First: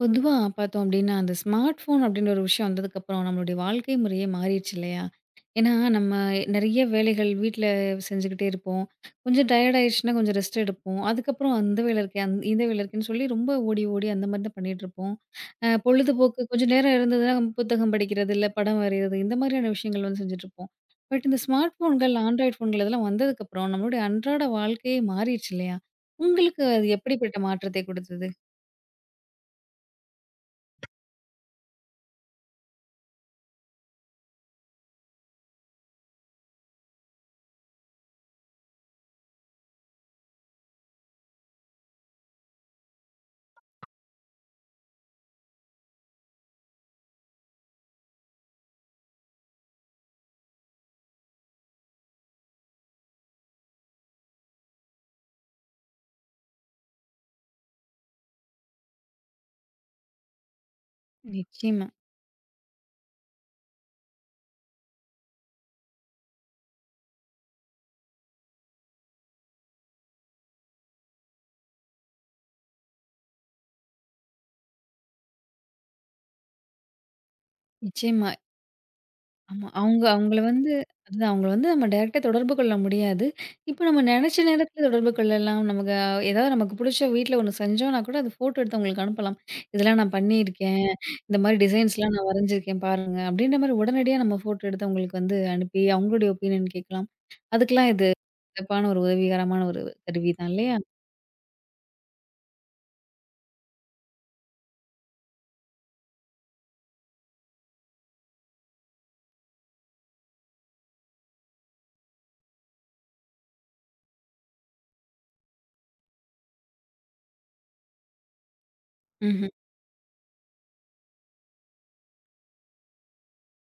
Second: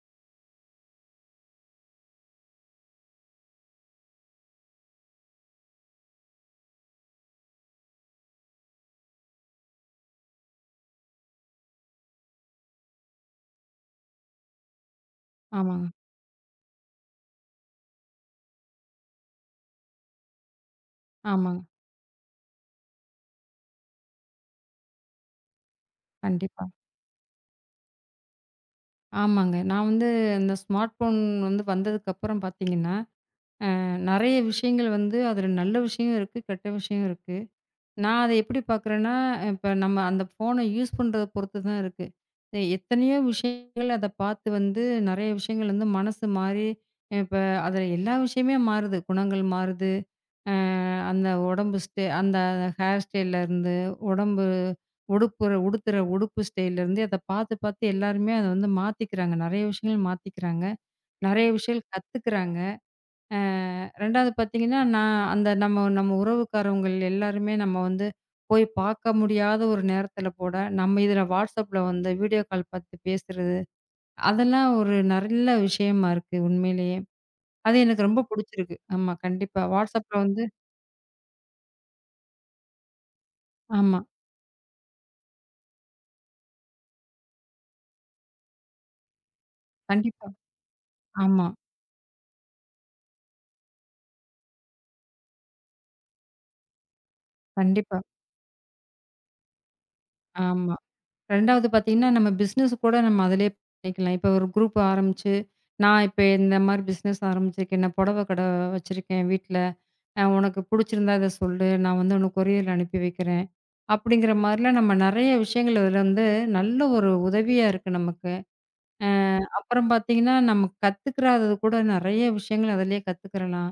பொதுவா பார்த்தோம் அப்டின்னா, அந்த ஸ்மார்ட் ஃபோன் அப்டின்ற ஒரு விஷயம் வந்ததுக்கப்புறம், நம்மளுடைய வாழ்க்கை முறையே மாறிருச்சு இல்லையா? ஏன்னா, நம்ம நெறைய வேலைகள் வீட்ல செஞ்சுக்கிட்டே இருப்போம். கொஞ்சம் டயர்ட் ஆயிடுச்சுன்னா, கொஞ்சம் ரெஸ்ட் எடுப்போம். அதுக்கப்புறம் அந்த வேல இருக்கே, இந்த வேல இருக்கேன்னு சொல்லி ரொம்ப ஓடி, ஓடி அந்த மாரி தான் பண்ணிட்டுருப்போம். ஆமாங்க, பொழுதுபோக்கு கொஞ்சம் நேரம் இருந்ததுன்னா, நம்ம புத்தகம் படிக்கிறது, இல்ல படம் வரையிறது, இந்த மாதிரியான விஷயங்கள் வந்து செஞ்சுட்டுருப்போம். பட் இந்த ஆமாங்க. ஸ்மார்ட் ஃபோன்கள், ஆண்ட்ராய்ட் ஃபோன்கள் இதெல்லாம் வந்ததுக்கப்புறம், நம்மளுடைய அன்றாட வாழ்க்கையே மாறிருச்சு இல்லையா? உங்களுக்கு கண்டிப்பா. அது எப்படிப்பட்ட மாற்றத்தை கொடுத்தது? ஆமாங்க. நான் வந்து இந்த ஸ்மார்ட் ஃபோன் வந்ததுக்கப்புறம் பார்த்தீங்கன்னா, நெறைய விஷயங்கள் வந்து அதில நல்ல விஷயம் இருக்கு, கெட்ட விஷயம் இருக்கு. நான் அத எப்படி பார்க்குறேன்னா, இப்ப நம்ம அந்த ஃபோன யூஸ் பண்றத பொறுத்து தான் இருக்கு. எத்தனையோ விஷயங்கள் அத பார்த்து வந்து நெறைய விஷயங்கள் வந்து மனசு மாறி, இப்ப அதில எல்லா விஷயமே மாறுது. குணங்கள் மாறுது. அ அந்த உடம்பு ஸ்டை அந்த ஹேர் ஸ்டைல்லருந்து, உடம்பு உடுப்புற உடுத்துற உடுப்பு ஸ்டைல்லருந்து அத பார்த்து, பார்த்து எல்லாருமே அத வந்து மாத்திக்கிறாங்க. நெறைய விஷயங்கள் மாத்திக்கிறாங்க. நெறைய நிச்சயமா, விஷயங்கள் கத்துக்கிறாங்க. அ 2வது பார்த்தீங்கன்னா, நான் அந்த நம்ம நம்ம உறவுக்காரவங்கள் எல்லாருமே நம்ம வந்து போய் பார்க்க முடியாத ஒரு நேரத்தில கூட, நம்ம இதில WhatsAppல வந்து வீடியோ கால் பார்த்து பேசுறது, அதெல்லாம் ஒரு நல்ல விஷயமா இருக்கு உண்மையிலேயே. அது எனக்கு ரொம்ப நிச்சயமா. புடிச்சிருக்கு. ஆமா, கண்டிப்பா. ஆமா. அவங்க WhatsAppல அவங்கள வந்து வந்து அதுதான் அவங்கள வந்து நம்ம டைரக்ட்டா தொடர்பு கொள்ள முடியாது. இப்ப நம்ம ஆமா, நெனச்ச நேரத்துல தொடர்பு கொள்ளலாம். நமக்கு ஏதாவது நமக்கு புடிச்ச வீட்ல ஒண்ணு செஞ்சோம்னா கூட அது ஃபோட்டோ எடுத்து அவங்களுக்கு அனுப்பலாம். இதெல்லாம் நான் கண்டிப்பா. பண்ணியிருக்கேன். இந்த ஆமா. மாரி டிசைன்ஸ்லாம் நான் வரைஞ்சிருக்கேன் பாருங்க. அப்படின்ற மாரி உடனடியா நம்ம ஃபோட்டோ எடுத்து அவங்களுக்கு வந்து அனுப்பி அவங்களுடைய ஒப்பீனியன் கேட்கலாம். அதுக்கெல்லாம் கண்டிப்பா. இது சிறப்பான ஒரு உதவிகரமான ஒரு கருவி தான் இல்லையா? ஆமா. 2வது பார்த்தீங்கன்னா, நம்ம பிசினஸ் கூட நம்ம அதிலேயே பண்ணிக்கலாம். இப்ப ஒரு குரூப் ஆரம்பிச்சு, நான் இப்ப இந்த மாரி பிசினஸ் ஆரம்பிச்சிருக்கேன். நான் புடவ கடை வச்சிருக்கேன் வீட்ல. உனக்கு புடிச்சிருந்தா இத சொல்லு. நான் வந்து உனக்கு கொரியர் அனுப்பி வைக்கிறேன். அப்படிங்கிற மாரிலாம் நம்ம நெறைய விஷயங்கள் அதில வந்து நல்ல ஒரு உதவியா இருக்கு நமக்கு. ம்ஹ்ம். அப்புறம் பார்த்தீங்கன்னா, நம்ம கத்துக்கிறாதது கூட நெறைய விஷயங்கள் அதிலேயே கத்துக்கிறலாம்.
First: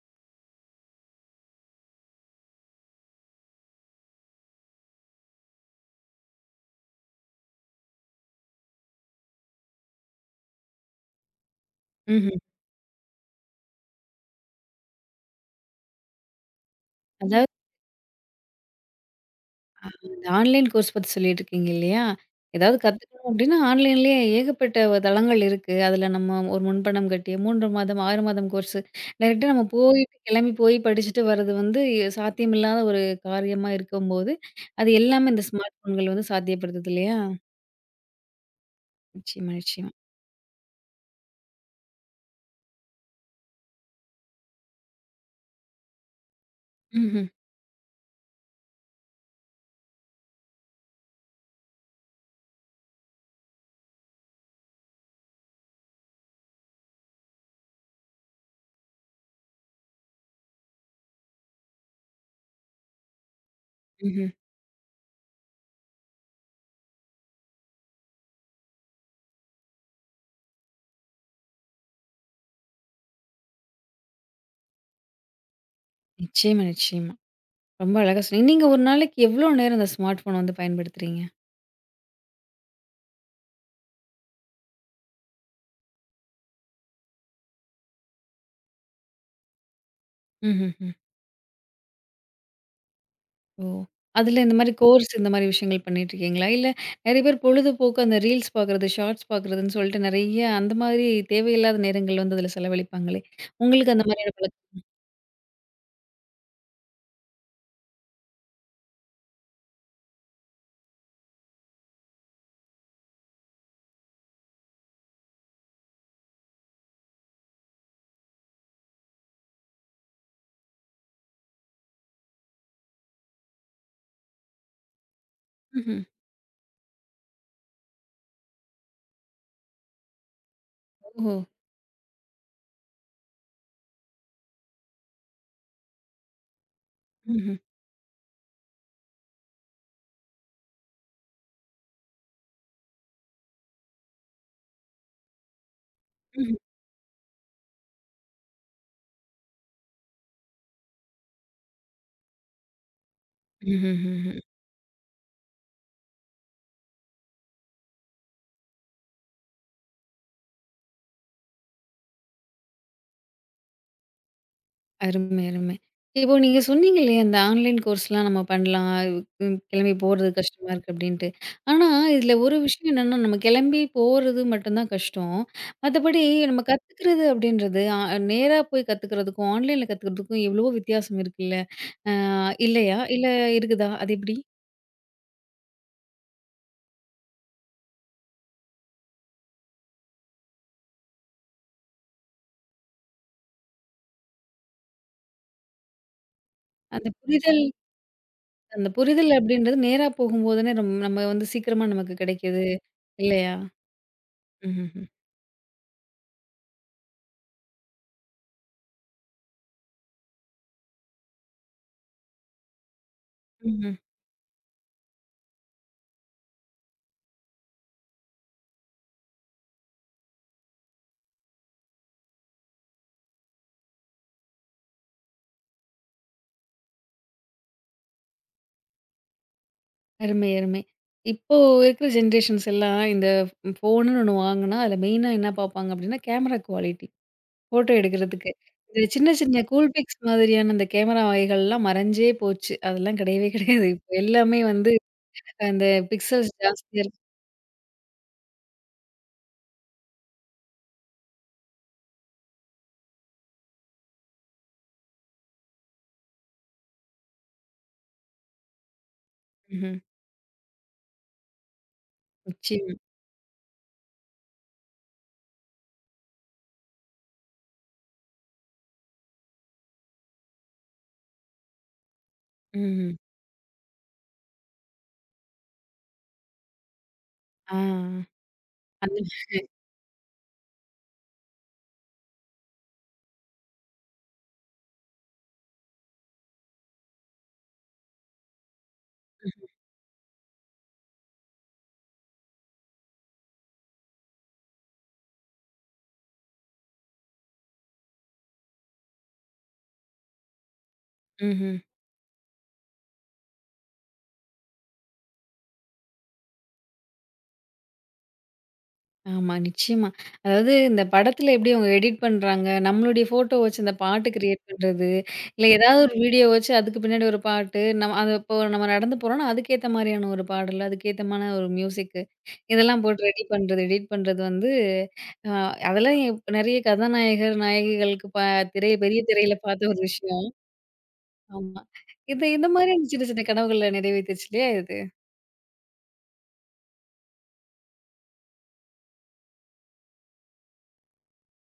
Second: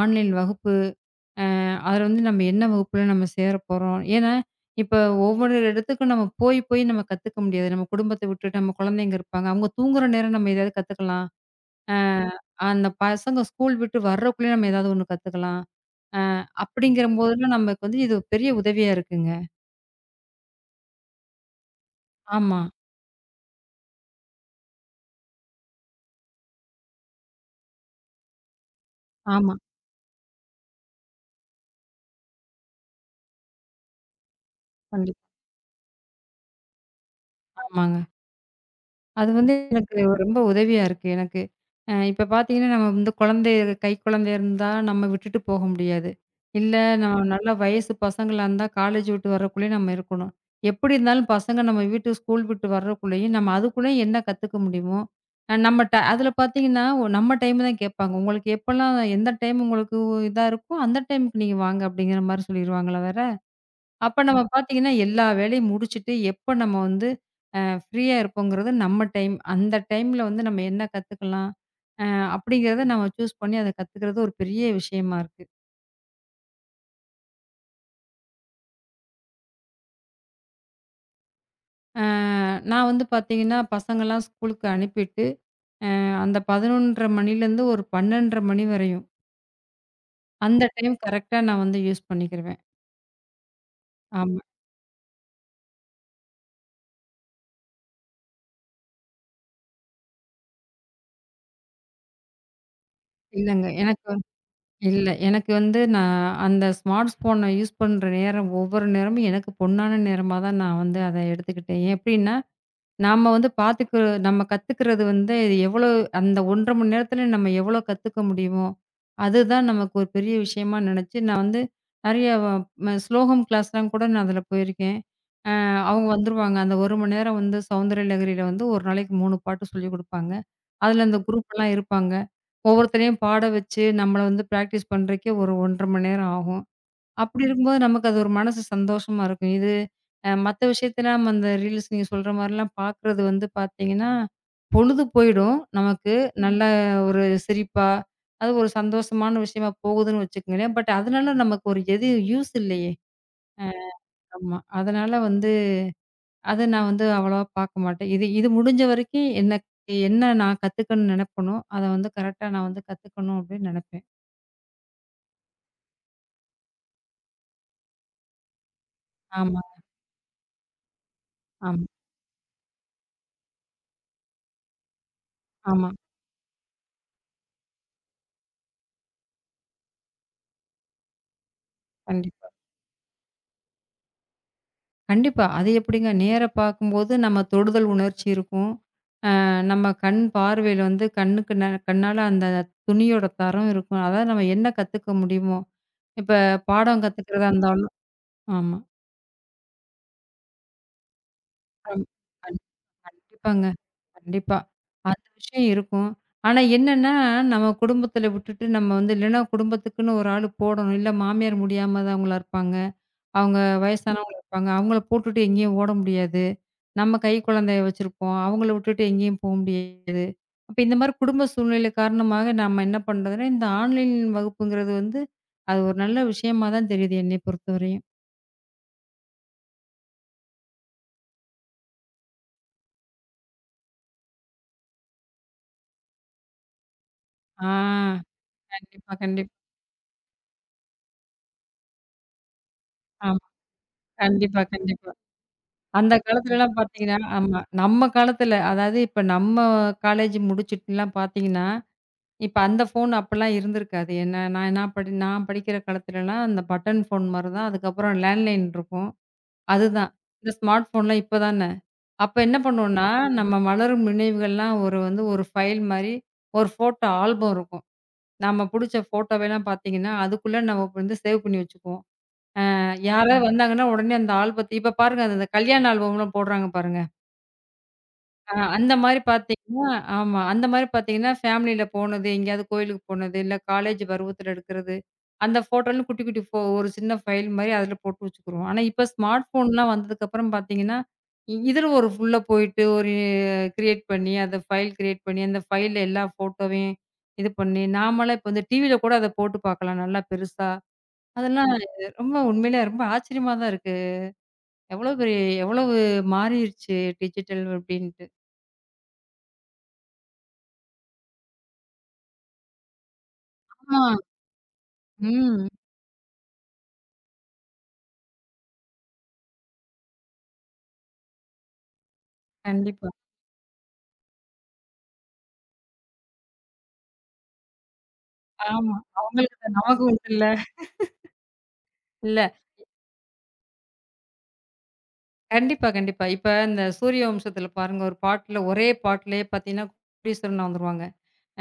ஆன்லைன் வகுப்பு அ அதுல வந்து நம்ம என்ன வகுப்புல நம்ம சேரப்போறோம்? ஏன்னா, இப்ப ஒவ்வொரு இடத்துக்கும் நம்ம போய், போய் நம்ம கத்துக்க முடியாது. நம்ம குடும்பத்த விட்டுட்டு நம்ம குழந்தைங்க இருப்பாங்க. அவங்க தூங்குற நேரம் நம்ம ஏதாவது கத்துக்கலாம். அ ம்ஹ்ம். அந்த பசங்க ஸ்கூல் விட்டு வர்றக்குள்ளயே நம்ம ஏதாவது ஒண்ணு கத்துக்கலாம். அ அப்படிங்கிற அதாவது போதெல்லாம் நமக்கு வந்து இது பெரிய உதவியா இருக்குங்க. இந்த ஆன்லைன் கோர்ஸ் பத்தி சொல்லிட்டுருக்கீங்க இல்லையா? ஆமா, ஏதாவது கத்துக்கணும் அப்டின்னா, ஆன்லைன்லயே ஏகப்பட்ட தளங்கள் இருக்கு. அதுல நம்ம ஒரு முன்பணம் கட்டி 3 மாதம், 6 மாதம் கோர்ஸு. டைரக்ட்டா ஆமா. நம்ம போயிட்டு கிளம்பி போய் படிச்சுட்டு வர்றது வந்து சாத்தியமில்லாத ஒரு காரியமா இருக்கும்போது, அது கண்டிப்பா. எல்லாமே இந்த ஸ்மார்ட் ஃபோன்கள் வந்து சாத்தியப்படுத்துது இல்லையா? ஆமாங்க. அது நிச்சயமா, வந்து நிச்சயமா. எனக்கு ரொம்ப உதவியா இருக்கு எனக்கு. இப்ப பார்த்தீங்கன்னா, நம்ம வந்து கை குழந்தை இருந்தா நம்ம விட்டுட்டு போக முடியாது. இல்ல நம்ம ம்ஹ்ம், நல்லா வயசு பசங்களா இருந்தா காலேஜ் விட்டு வரக்குள்ளேயும் நம்ம இருக்கணும். எப்படி இருந்தாலும் பசங்க நம்ம வீட்டு ஸ்கூல் விட்டு வர்றக்குள்ளேயும் நம்ம அதுக்குள்ளேயும் என்ன கத்துக்க முடியுமோ, நம்ம அதில பார்த்தீங்கன்னா, நம்ம டைம் தான் கேட்பாங்க. உங்களுக்கு எப்பலாம் எந்த டைம் உங்களுக்கு இதா இருக்கோ, அந்த டைமுக்கு நீங்க வாங்க அப்படிங்கிற மாரி சொல்லிருவாங்களா வேற? அப்ப ம்ஹ்ம். நம்ம பார்த்தீங்கன்னா, எல்லா வேலையும் முடிச்சுட்டு, எப்ப நம்ம வந்து ஃப்ரீயா இருப்போங்கிறது நம்ம டைம். அந்த டைம்ல வந்து நம்ம என்ன கத்துக்கலாம்? அ அப்படிங்கிறத நம்ம சூஸ் பண்ணி அத கத்துக்கிறது ஒரு பெரிய விஷயமா இருக்கு. நிச்சயமா, நிச்சயமா. ரொம்ப அழகா சொன்னீங்க. நீங்க ஒரு நாளைக்கு எவ்ளோ நேரம் இந்த ஸ்மார்ட் ஃபோன வந்து பயன்படுத்துறீங்க? அ நான் வந்து பார்த்தீங்கன்னா, பசங்கலாம் ஸ்கூலுக்கு அனுப்பிட்டு, அந்த 11:30 மணிலேருந்து ஒரு 12:30 மணி வரையும், அந்த ம்ஹ்ம். டைம் கரெக்ட்டா நான் வந்து யூஸ் பண்ணிக்கிருவேன். ஓ! அதில ஆமா. இந்த மாரி கோர்ஸ் இந்த மாரி விஷயங்கள் பண்ணிட்டுருக்கீங்களா? இல்ல நெறைய பேர் பொழுதுபோக்கு அந்த ரீல்ஸ் பார்க்குறது, ஷார்ட்ஸ் பார்க்குறதுன்னு சொல்லிட்டு நெறைய அந்த மாதிரி தேவையில்லாத நேரங்கள் வந்து அதில செலவழிப்பாங்களே! இல்லங்க. உங்களுக்கு எனக்கு அந்த வந் மாதிரியான பழக்கம்? இல்ல. எனக்கு வந்து நான் அந்த ஸ்மார்ட் ஃபோன யூஸ் பண்ற நேரம், ஒவ்வொரு நேரமும் எனக்கு பொன்னான நேரமா தான் நான் வந்து அத எடுத்துக்கிட்டேன். எப்படின்னா நாம வந்து பாத்துக்கு நம்ம கத்துக்கிறது வந்து எவ்வளோ அந்த 1½ மணி நேரத்துல நம்ம எவ்வளோ கத்துக்க முடியுமோ, அதுதான் நமக்கு ஒரு பெரிய விஷயமா நினைச்சு, நான் வந்து நெறைய வ ம ஸ்லோகம் கிளாஸ்லாம் கூட நான் அதுல போயிருக்கேன். அ ம்ஹ்ம். அவங்க வந்துருவாங்க. அந்த 1 மணி நேரம் வந்து சௌந்தரலகரியில வந்து ஒரு நாளைக்கு 3 பாட்டு சொல்லிக் குடுப்பாங்க. அதுல அந்த ஓஹோ! குரூப் எல்லாம் இருப்பாங்க. ஒவ்வொருத்தரையும் பாட வச்சு, நம்மள வந்து பிராக்டிஸ் பண்றதுக்கே ஒரு 1½ மணி நேரம் ஆகும். அப்படி ம்ஹ்ம். இருக்கும்போது நமக்கு அது ஒரு மனசு சந்தோஷமா இருக்கும். இது அ மத்த விஷயத்துல நம்ம அந்த ரீல்ஸ் நீங்க சொல்ற மாரிலாம் பார்க்குறது வந்து பார்த்தீங்கன்னா, பொழுது போயிடும். நமக்கு ம்ஹ்ம். நல்ல ஒரு சிரிப்பா, அது ஒரு சந்தோஷமான விஷயமா போகுதுன்னு வச்சுக்கங்களேன். பட் அதனால நமக்கு ஒரு எது யூஸ் இல்லையே! ம்ஹ்ம். ம்ஹ்ம். ஆமா. அதனால வந்து அத நான் வந்து அவ்வளவா பார்க்க மாட்டேன். இது இது முடிஞ்ச வரைக்கும் எனக்கு என்ன நான் கத்துக்கணும்னு நெனைப்பனோ, அத வந்து கரெக்ட்டா நான் வந்து கத்துக்கணும் அப்படின்னு நெனைப்பேன். அருமை, அருமை. இப்போ நீங்க சொன்னீங்க இல்லையா, இந்த ஆன்லைன் கோர்ஸ்லாம் நம்ம பண்ணலாம். ம் ஆமா, கிளம்பி போறது கஷ்டமா இருக்கு அப்டின்ட்டு. ஆமா, ஆனா, இதுல ஒரு விஷயம் என்னன்னா, நம்ம கிளம்பி போறது மட்டும் தான் கஷ்டம். ஆமா. மத்தபடி நம்ம கத்துக்கிறது அப்படின்றது, நேரா போய் கத்துக்கிறதுக்கும், ஆன்லைன்ல கத்துக்கிறதுக்கும் எவ்வளவோ வித்தியாசம் இருக்குல்ல? அ கண்டிப்பா. இல்லையா? இல்ல இருக்குதா? அது எப்படி? கண்டிப்பா. அது எப்படிங்க? நேரா பார்க்கும்போது நம்ம தொடுதல் உணர்ச்சி இருக்கும். நம்ம கண் பார்வையில வந்து கண்ணுக்கு கண்ணால அந்த துணியோட தரம் இருக்கும். அதாவது நம்ம என்ன கத்துக்க முடியுமோ, இப்ப பாடம் அந்த கத்துக்கிறதா புரிதல் இருந்தாலும் ஆமா. அந்த புரிதல் அப்படின்றது நேரா போகும்போது தானே, நம்ம வந்து சீக்கிரமா அம் நமக்கு கண் கிடைக்குது. இல்லையா? கண்டிப்பாங்க. கண்டிப்பா. ம்ஹ்ஹ்ம். அந்த விஷயம் இருக்கும். ஆனா என்னன்னா, நம்ம குடும்பத்துல விட்டுட்டு நம்ம வந்து இல்லன்னா குடும்பத்துக்குன்னு ஒரு ஆள் போடணும். இல்ல மாமியார் முடியாம தான் அவங்களா இருப்பாங்க. அவங்க ம்ஹ்ம். வயசானவங்க இருப்பாங்க. அவங்கள போட்டுட்டு எங்கேயும் ஓட முடியாது. நம்ம கை குழந்தைய வச்சிருப்போம். அவங்கள விட்டுட்டு எங்கேயும் போ முடியாது. அப்ப இந்த மாரி குடும்ப சூழ்நிலை காரணமாக நம்ம என்ன பண்றதுன்னா, இந்த ஆன்லைன் வகுப்புங்கிறது வந்து, அது ஒரு நல்ல விஷயமா தான் தெரியுது என்னைய பொறுத்தவரையும். அருமை, அருமை. இப்போ இருக்கிற ஜெனரேஷன்ஸ் எல்லாம் இந்த ஃபோனுன்னு ஒண்ணு வாங்குனா, அதில மெயினா என்ன பார்ப்பாங்க அப்டின்னா, கேமரா குவாலிட்டி. ஆ ஃபோட்டோ எடுக்கிறதுக்கு. இந்த கண்டிப்பா, சின்ன கண்டிப்பா. சின்ன கூல் பிக்ஸ் மாதிரியான அந்த கேமரா வகைகள்லாம் மறைஞ்சே போச்சு. அதெல்லாம் ஆமா. கிடையவே கிடையாது. இப்போ எல்லாமே கண்டிப்பா, வந்து கண்டிப்பா. அந்த அந்த பிக்சல்ஸ் காலத்துலலாம் ஜாஸ்தியா பார்த்தீங்கன்னா இருக்கு. ஆமா. நம்ம காலத்துல, அதாவது இப்ப நம்ம காலேஜ் முடிச்சுட்டுலாம் பார்த்தீங்கன்னா, இப்ப அந்த ஃபோன் அப்பலாம் இருந்திருக்காது. என்ன நான் நான் படி நான் படிக்கிற காலத்துலலாம் அந்த பட்டன் ஃபோன் மாரி தான். அதுக்கப்புறம் லேண்ட்லைன் இருக்கும். ம்ஹ்ம். அதுதான். இந்த ஸ்மார்ட் ஃபோன்லாம் இப்ப தான. அப்ப என்ன நிச்சயமா. பண்ணுவோம்னா, நம்ம மலரும் நினைவுகள்லாம் ஒரு ஃபைல் மாரி ஒரு ஃபோட்டோ ஆல்பம் இருக்கும். நம்ம புடிச்ச ஃபோட்டோவெல்லாம் பார்த்தீங்கன்னா, அதுக்குள்ள நம்ம வந்து சேவ் பண்ணி வச்சுக்குவோம். ம்ஹ்ம். யாராவது ஆமா. வந்தாங்கன்னா, உடனே அந்த ஆல்பத்த இப்ப பாருங்க அந்த கல்யாண ஆல்பம்லாம் போடுறாங்க பாருங்க. ஆ. அந்த அது மாரி பார்த்தீங்கன்னா ஆமா. அந்த மாரி பார்த்தீங்கன்னா, ஃபேமிலியில போனது, எங்கேயாவது கோயிலுக்கு போனது, இல்ல காலேஜ் பருவத்தில எடுக்கிறது, அந்த ஃபோட்டோலாம் குட்டி குட்டி ஒரு சின்ன ஃபைல் மாரி அதில போட்டு வச்சுக்குருவோம். ஆனா, இப்ப ஸ்மார்ட் ஃபோன்லாம் வந்ததுக்கப்புறம் பார்த்தீங்கன்னா, இதில ஒரு உள்ள போயிட்டு ஒரு கிரியேட் பண்ணி, அத ஃபைல் கிரியேட் பண்ணி, அந்த ஃபைல்ல எல்லா ஃபோட்டோவையும் இது பண்ணி, நாமலாம் இப்ப வந்து டிவியில கூட அத போட்டு பார்க்கலாம் நல்லா பெருசா. அதெல்லாம் ம்ஹ்ம். ரொம்ப உண்மையிலே ரொம்ப ஆச்சரியமா தான் இருக்கு. எவ்வளோ பெரிய எவ்வளவு மாறிருச்சு டிஜிட்டல் அப்டின்ட்டு. ஆமா, நிச்சயமா. அதாவது இந்த படத்துல எப்படி அவங்க எடிட் பண்றாங்க, நம்மளுடைய ஃபோட்டோ வச்சு அந்த ஆமா. பாட்டு கிரியேட் பண்றது, இல்ல ம். ஏதாவது ஒரு வீடியோ வச்சு அதுக்கு பின்னாடி ஒரு பாட்டு, நம்ம அது இப்போ நம்ம நடந்து போறோம்னா, அதுக்கேத்த மாரியான ஒரு பாடல், அதுக்கேத்தமான ஒரு மியூசிக்கு, இதெல்லாம் கண்டிப்பா. போட்டு ரெடி பண்றது, எடிட் பண்றது வந்து அ அதெல்லாம் நெறைய கதாநாயகர், நாயகிகளுக்கு திரை ஆமா. பெரிய திரையில அவங்களுக்கு தான், பார்த்த ஒரு நமக்கு உண்டுல்ல. விஷயம். ஆமா. இது இல்ல. இந்த மாரியான சின்ன சின்ன கனவுகள நிறைவேத்துச்சு இல்லையா இது? கண்டிப்பா, கண்டிப்பா. இப்ப இந்த சூரிய வம்சத்தில பாருங்க, ஒரு பாட்டுல ஒரே பாட்டுலயே பார்த்தீங்கன்னா, கோடீஸ்வரனா வந்துருவாங்க.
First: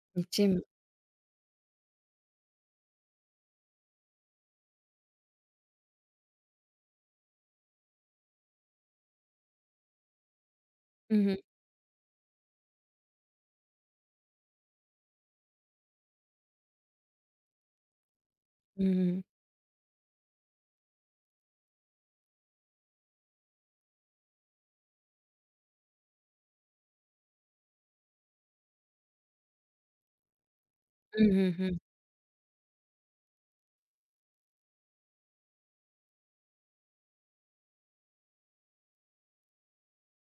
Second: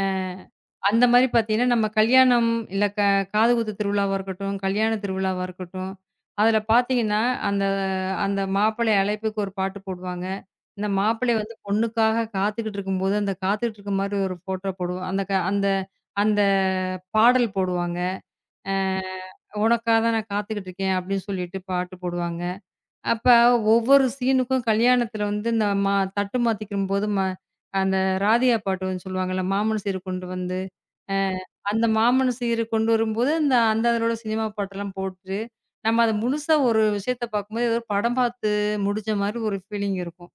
அ நிச்சயமா. அந்த மாரி பார்த்தீங்கன்னா, நம்ம கல்யாணம், இல்ல க காதுகுத்து திருவிழாவா இருக்கட்டும், கல்யாண திருவிழாவா இருக்கட்டும், அதில பார்த்தீங்கன்னா, அந்த அந்த மாப்பிள்ளை அழைப்புக்கு ஒரு பாட்டு போடுவாங்க. இந்த மாப்பிள்ளை ம்ஹ்ம். வந்து பொண்ணுக்காக காத்துக்கிட்டு இருக்கும்போது, அந்த காத்துக்கிட்டு இருக்க மாரி ஒரு ஃபோட்டோ போடுவோம். அந்த அந்த பாடல் போடுவாங்க. அ ம். உனக்காக தான் நான் காத்துக்கிட்டு இருக்கேன் அப்படின்னு சொல்லிட்டு பாட்டு போடுவாங்க. அப்ப ஒவ்வொரு சீனுக்கும் கல்யாணத்துல வந்து இந்த மா தட்டு மாத்திக்கும்போது அந்த ராதியா பாட்டு வந்து சொல்லுவாங்கல்ல, மாமன் சீர் கொண்டு வந்து, அ ம்ஹ்ம். அந்த மாமன் சீர் கொண்டு வரும்போது அந்த அந்த அதனோட சினிமா பாட்டெல்லாம் போட்டு, நம்ம அத முழுசா ஒரு விஷயத்த பார்க்கும்போது ஏதோ ஒரு படம் பார்த்து முடிச்ச மாரி ஒரு ஃபீலிங் இருக்கும்.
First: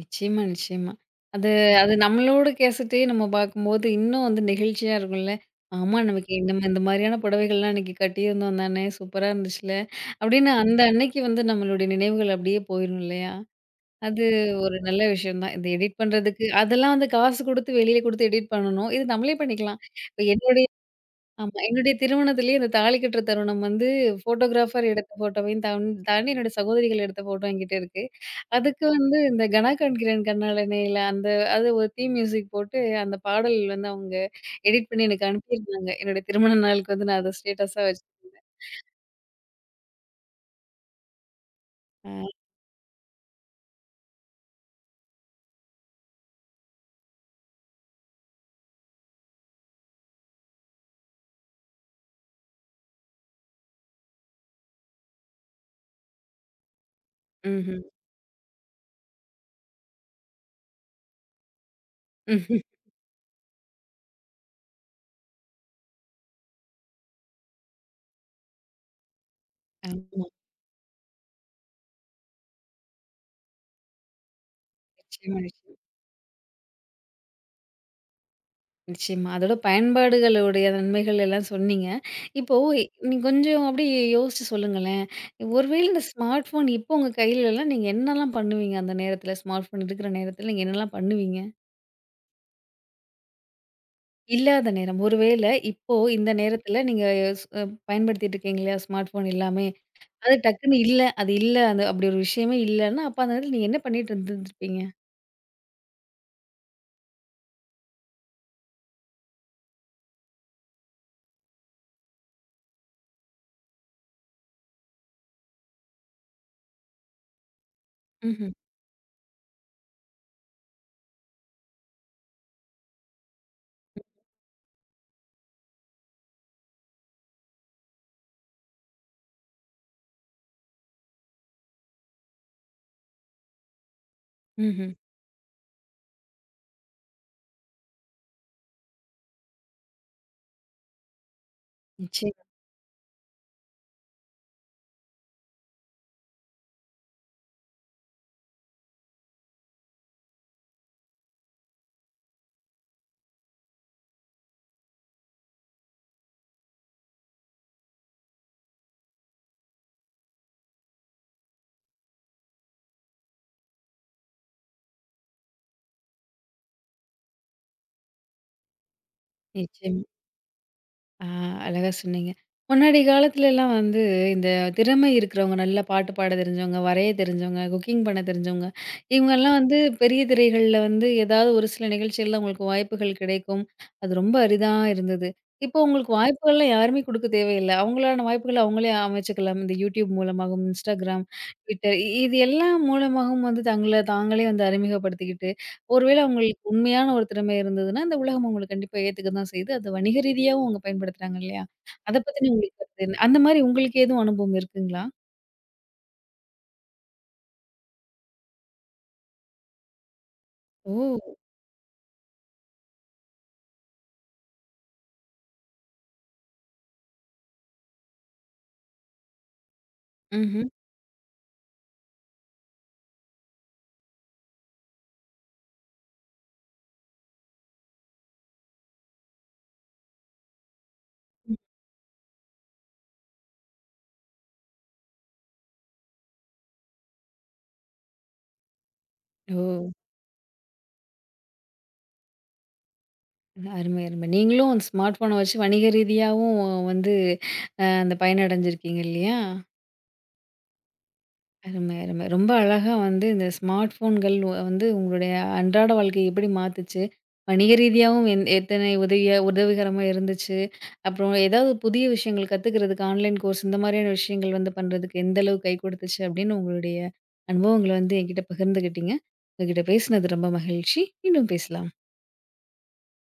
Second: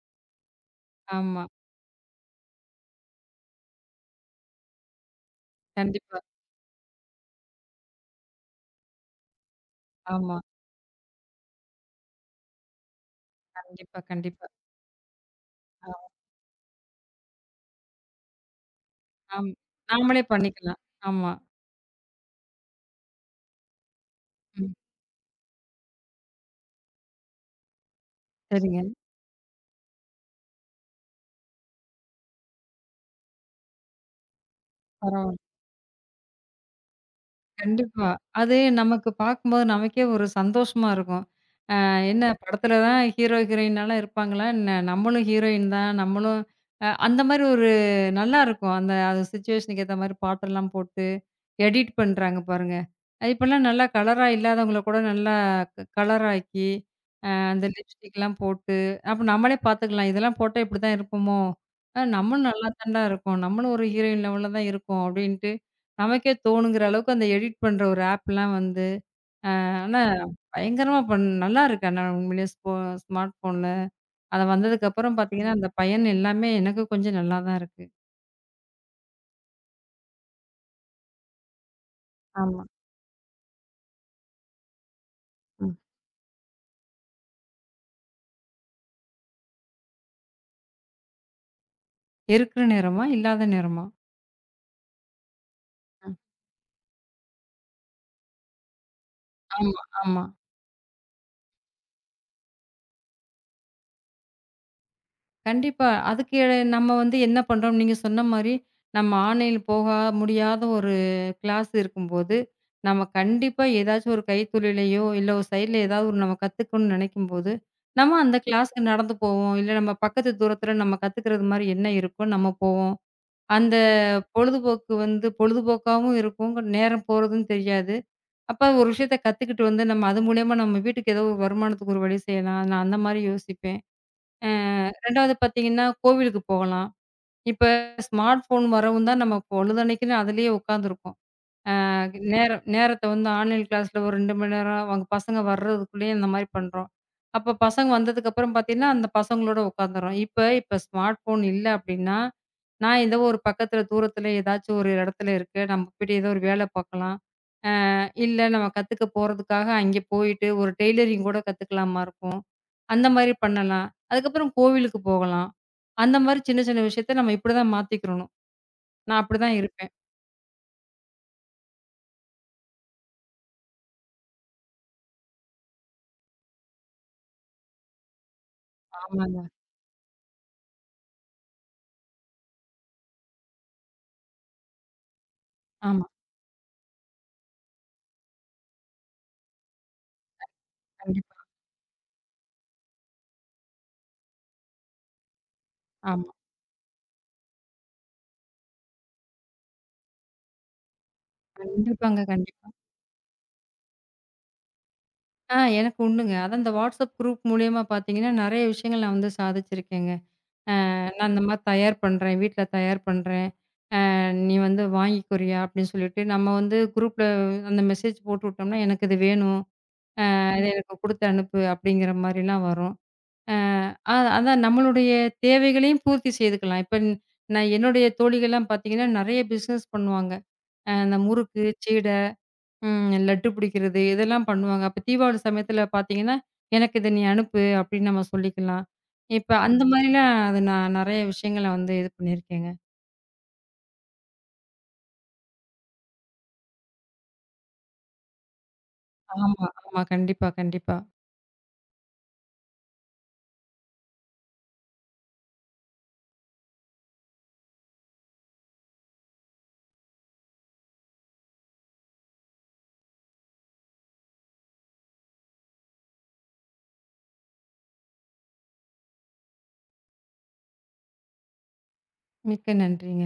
நிச்சயமா, நிச்சயமா. ஆமா. அது அது நம்மளோட கேசட்டே நம்ம பார்க்கும்போது, இன்னும் வந்து நெகிழ்ச்சியா இருக்கும்ல. ஆமா கண்டிப்பா. நமக்கு நம்ம இந்த மாரியான புடவைகள்லாம் அன்னைக்கு கட்டியிருந்தோம் தானே! சூப்பரா இருந்துச்சுல்ல. ஆமா. அப்படின்னு அந்த அன்னைக்கு வந்து நம்மளுடைய நினைவுகள் அப்படியே போயிரும் இல்லையா? கண்டிப்பா, அது கண்டிப்பா. ஒரு நல்ல விஷயம் தான். இந்த எடிட் ஆ பண்றதுக்கு அதெல்லாம் வந்து காசு குடுத்து வெளியில குடுத்து எடிட் பண்ணணும். இது நம்மளே ஆம். பண்ணிக்கலாம். இப்ப நாமளே என்னோட பண்ணிக்கலாம். ஆமா. ஆமா. என்னுடைய திருமணத்திலேயே இந்த தாலி கட்டுற தருணம் வந்து ம். ஃபோட்டோகிராஃபர் எடுத்த ஃபோட்டோவையும் தான் தாண்டி என்னோட சகோதரிகள் எடுத்த ஃபோட்டோ என்கிட்ட இருக்கு. சரிங்க. அதுக்கு வந்து இந்த "கனா கண்கிரேன் கண்ணாலனேல" அந்த அது ஒரு தீம் மியூசிக் போட்டு அந்த பாடல் வந்து அவங்க எடிட் பண்ணி எனக்கு பரவால்ல. அனுப்பியிருந்தாங்க. என்னுடைய திருமண நாளுக்கு வந்து நான் அத ஸ்டேட்டஸா வச்சு கண்டிப்பா. அது நமக்கு பார்க்கும்போது நமக்கே ஒரு சந்தோஷமா இருக்கும். அ என்ன படத்துல தான் ஹீரோ, ஹீரோயின்லாம் இருப்பாங்களா என்ன? நம்மளும் ஹீரோயின் தான். நம்மளும் அந்த மாரி ஒரு நல்லாருக்கும். அந்த அது சிச்சுவேஷனுக்கு ஏத்த மாரி பாட்டெல்லாம் போட்டு, எடிட் பண்றாங்க பாருங்க. இப்பலாம் நல்லா கலரா இல்லாதவங்கள கூட நல்லா கலராக்கி அந்த ம்ஹ்ம். லிப்ஸ்டிக்லாம் போட்டு, அப்ப நம்மளே பார்த்துக்கலாம். இதெல்லாம் போட்டா இப்படிதான் இருப்போமோ? நம்மளும் நல்லா தான்டா இருக்கோம். நம்மளும் ஒரு ஹீரோயின் லெவல்ல தான் இருக்கோம் அப்படின்ட்டு, நமக்கே தோணுங்கிற அளவுக்கு அந்த எடிட் பண்ற ஒரு ஆப்லாம் வந்து ஆனா ஆமா. பயங்கரமா நல்லாருக்கு. ஆனா உண்மையிலேயே ஸ்மார்ட் ஃபோன்ல. அது வந்ததுக்கப்புறம் நிச்சயமா. பார்த்தீங்கன்னா, அந்த பயன் எல்லாமே எனக்கு கொஞ்சம் நல்லா தான் இருக்கு. நிச்சயமா. அதோட பயன்பாடுகளுடைய நன்மைகள் எல்லாம் சொன்னீங்க. இப்போ ஆமா. நீங்க கொஞ்சம் அப்படியே யோசிச்சு சொல்லுங்களேன். ம். ஒருவேளை இந்த ஸ்மார்ட் ஃபோன் இப்போ உங்க கையிலலாம் நீங்க என்னலாம் பண்ணுவீங்க அந்த நேரத்தில? ஸ்மார்ட் ஃபோன் இருக்கிற நேரத்தில நீங்க என்னலாம் பண்ணுவீங்க? இருக்கிற நேரமா? இல்லாத நேரமா? இல்லாத நேரம் ஒருவேளை இப்போ இந்த நேரத்தில நீங்க ஸ் அ பயன்படுத்திட்டு இருக்கீங்க இல்லையா? ஸ்மார்ட் ஃபோன் எல்லாமே. ஆமா, ஆமா. அது டக்குன்னு இல்ல. அது இல்ல. அந்த அப்படி ஒரு விஷயமே இல்லன்னா, அப்ப அந்த நேரத்தில நீங்க என்ன பண்ணிட்டு இருந்திருந்திருப்பீங்க? கண்டிப்பா. அதுக்கு நம்ம வந்து என்ன பண்றோம், நீங்க சொன்ன மாரி, நம்ம ஆன்லைன்ல போக முடியாத ஒரு கிளாஸ் இருக்கும்போது, நம்ம கண்டிப்பா ஏதாச்சும் ஒரு கைத்தொழிலையோ, இல்ல ஒரு சைட்ல ஏதாவது ஒரு நம்ம கத்துக்கணும்னு நெனைக்கும்போது, நம்ம அந்த ம்ஹ்ம். கிளாஸ்க்கு நடந்து போவோம். இல்ல நம்ம பக்கத்து தூரத்தில நம்ம கத்துக்கிறது மாரி என்ன இருக்கோ, நம்ம போவோம். அந்த பொழுதுபோக்கு வந்து பொழுதுபோக்காவும் இருக்கும். நேரம் போறதும் தெரியாது. அப்ப ஒரு விஷயத்த கத்துக்கிட்டு வந்து, நம்ம அது மூலியமா நம்ம வீட்டுக்கு ஏதோ ஒரு வருமானத்துக்கு ஒரு வழி செய்யலாம். நான் அந்த மாரி யோசிப்பேன். ம்ஹ்ம். 2வது பார்த்தீங்கன்னா, கோவிலுக்கு போகலாம். இப்ப ஸ்மார்ட் ஃபோன் வரவும் தான் நம்ம பொழுதன்னைக்குன்னு அதிலேயே உட்காந்துருக்கோம். அ நிச்சயமா, நேரத்த வந்து ஆன்லைன் கிளாஸ்ல ஒரு 2 மணி நேரம் அவங்க பசங்க வர்றதுக்குள்ளேயே இந்த மாரி பண்றோம். அப்ப பசங்க வந்ததுக்கப்புறம் பார்த்தீங்கன்னா, அந்த பசங்களோட உட்காந்துர்றோம். இப்ப இப்ப ஸ்மார்ட் ஃபோன் இல்ல அப்டின்னா, நான் ஏதோ ஒரு பக்கத்துல, தூரத்துல ஏதாச்சும் ஒரு இடத்துல இருக்கேன். நம்ம போய்ட்டு ஏதோ ஒரு வேல பார்க்கலாம். இல்ல நம்ம கத்துக்க போறதுக்காக அங்கே போயிட்டு ஒரு டெய்லரிங் கூட கத்துக்கலாமா இருக்கும். அந்த மாரி பண்ணலாம். அதுக்கப்புறம் கோவிலுக்கு போகலாம். அந்த மாரி சின்ன சின்ன விஷயத்த நம்ம இப்படிதான் மாத்திக்கிறணும். நான் அப்படிதான் இருப்பேன். நிச்சயமா. ஆ அழகா சொன்னீங்க. முன்னாடி காலத்துலலாம் வந்து இந்த திறமை இருக்கிறவங்க, நல்லா பாட்டு பாட தெரிஞ்சவங்க, வரைய தெரிஞ்சவங்க, குக்கிங் பண்ண தெரிஞ்சவங்க, ஆமாங்க. இவங்கலாம் வந்து பெரிய திரைகள்ல வந்து ஏதாவது ஒரு சில நிகழ்ச்சிகள்ல உங்களுக்கு வாய்ப்புகள் கிடைக்கும். அது ரொம்ப அரிதா இருந்தது. இப்போ ஆமா. உங்களுக்கு வாய்ப்புகள்லாம் யாருமே குடுக்க தேவையில்ல. அவங்களான வாய்ப்புகள அவங்களே அமைச்சுக்கலாம். இந்த YouTube மூலமாகவும், Instagram, கண்டிப்பா. Twitter இது எல்லாம் மூலமாகவும் வந்து தங்கள தாங்களே வந்து அறிமுகப்படுத்திக்கிட்டு ஒருவேளை ஆமா. அவங்களுக்கு உண்மையான ஒரு திறமை இருந்ததுன்னா, இந்த உலகம் அவங்கள கண்டிப்பா ஏத்துக்க தான் செய்யுது. அது வணிக ரீதியாவும் அவங்க பயன்படுத்துறாங்க இல்லையா? அத கண்டிப்பாங்க, பத்தின கண்டிப்பா. உங்களுக்கு கருத்து என்ன? அந்த மாரி உங்களுக்கு எதுவும் அனுபவம் இருக்குங்களா? எனக்கு உண்டுங்க. அதான் இந்த வாட்ஸ்அப் குரூப் மூலியமா பார்த்தீங்கன்னா, நெறைய விஷயங்கள் நான் வந்து சாதிச்சிருக்கேங்க. நான் ஓ! இந்த மாரி தயார் பண்றேன். வீட்ல தயார் பண்றேன். "நீ வந்து வாங்கிக்கொறியா?" அப்படின்னு சொல்லிட்டு நம்ம வந்து குரூப்ல அந்த மெசேஜ் போட்டுவிட்டோம்னா, "எனக்கு இது வேணும்." "இத ம்ஹ்ம். எனக்கு குடுத்து அனுப்பு" அப்படிங்கிற மாரிலாம் வரும். அ அ அதான் நம்மளுடைய தேவைகளையும் பூர்த்தி செய்துக்கலாம். இப்ப நான் என்னுடைய தோழிகள்லாம் பார்த்தீங்கன்னா, நெறைய பிசினஸ் பண்ணுவாங்க. இந்த முறுக்கு, சீடை, லட்டு பிடிக்கிறது இதெல்லாம் பண்ணுவாங்க. அப்ப தீபாவளி சமயத்தில பார்த்தீங்கன்னா, "எனக்கு இத நீ அனுப்பு" அப்படின்னு நம்ம சொல்லிக்கலாம். இப்ப ஓ! அந்த மாரிலாம் அது நான் நெறைய விஷயங்கள வந்து இது பண்ணியிருக்கேங்க. அருமை, அருமை. நீங்களும் அந்த ஸ்மார்ட் ஃபோன வச்சு வணிக ரீதியாவும் வந்து அந்த பயனடைஞ்சிருக்கீங்க இல்லையா? ஆமா, ஆமா. கண்டிப்பா, கண்டிப்பா. அருமை, அருமை. ரொம்ப அழகா வந்து இந்த ஸ்மார்ட் ஃபோன்கள் வந்து உங்களுடைய அன்றாட வாழ்க்கைய எப்படி மாத்துச்சு? வணிக ரீதியாவும் என் எத்தனை உதவியா உதவிகரமா இருந்துச்சு. அப்புறம் ஏதாவது புதிய விஷயங்கள் கத்துக்கிறதுக்கு ஆன்லைன் கோர்ஸ் இந்த மாதிரியான விஷயங்கள் வந்து பண்றதுக்கு எந்த அளவுக்கு கை கொடுத்துச்சு அப்படின்னு உங்களுடைய அனுபவங்கள வந்து என்கிட்ட பகிர்ந்துக்கிட்டீங்க. உங்ககிட்ட பேசினது ரொம்ப மகிழ்ச்சி. மீண்டும் பேசலாம். மிக்க நன்றிங்க.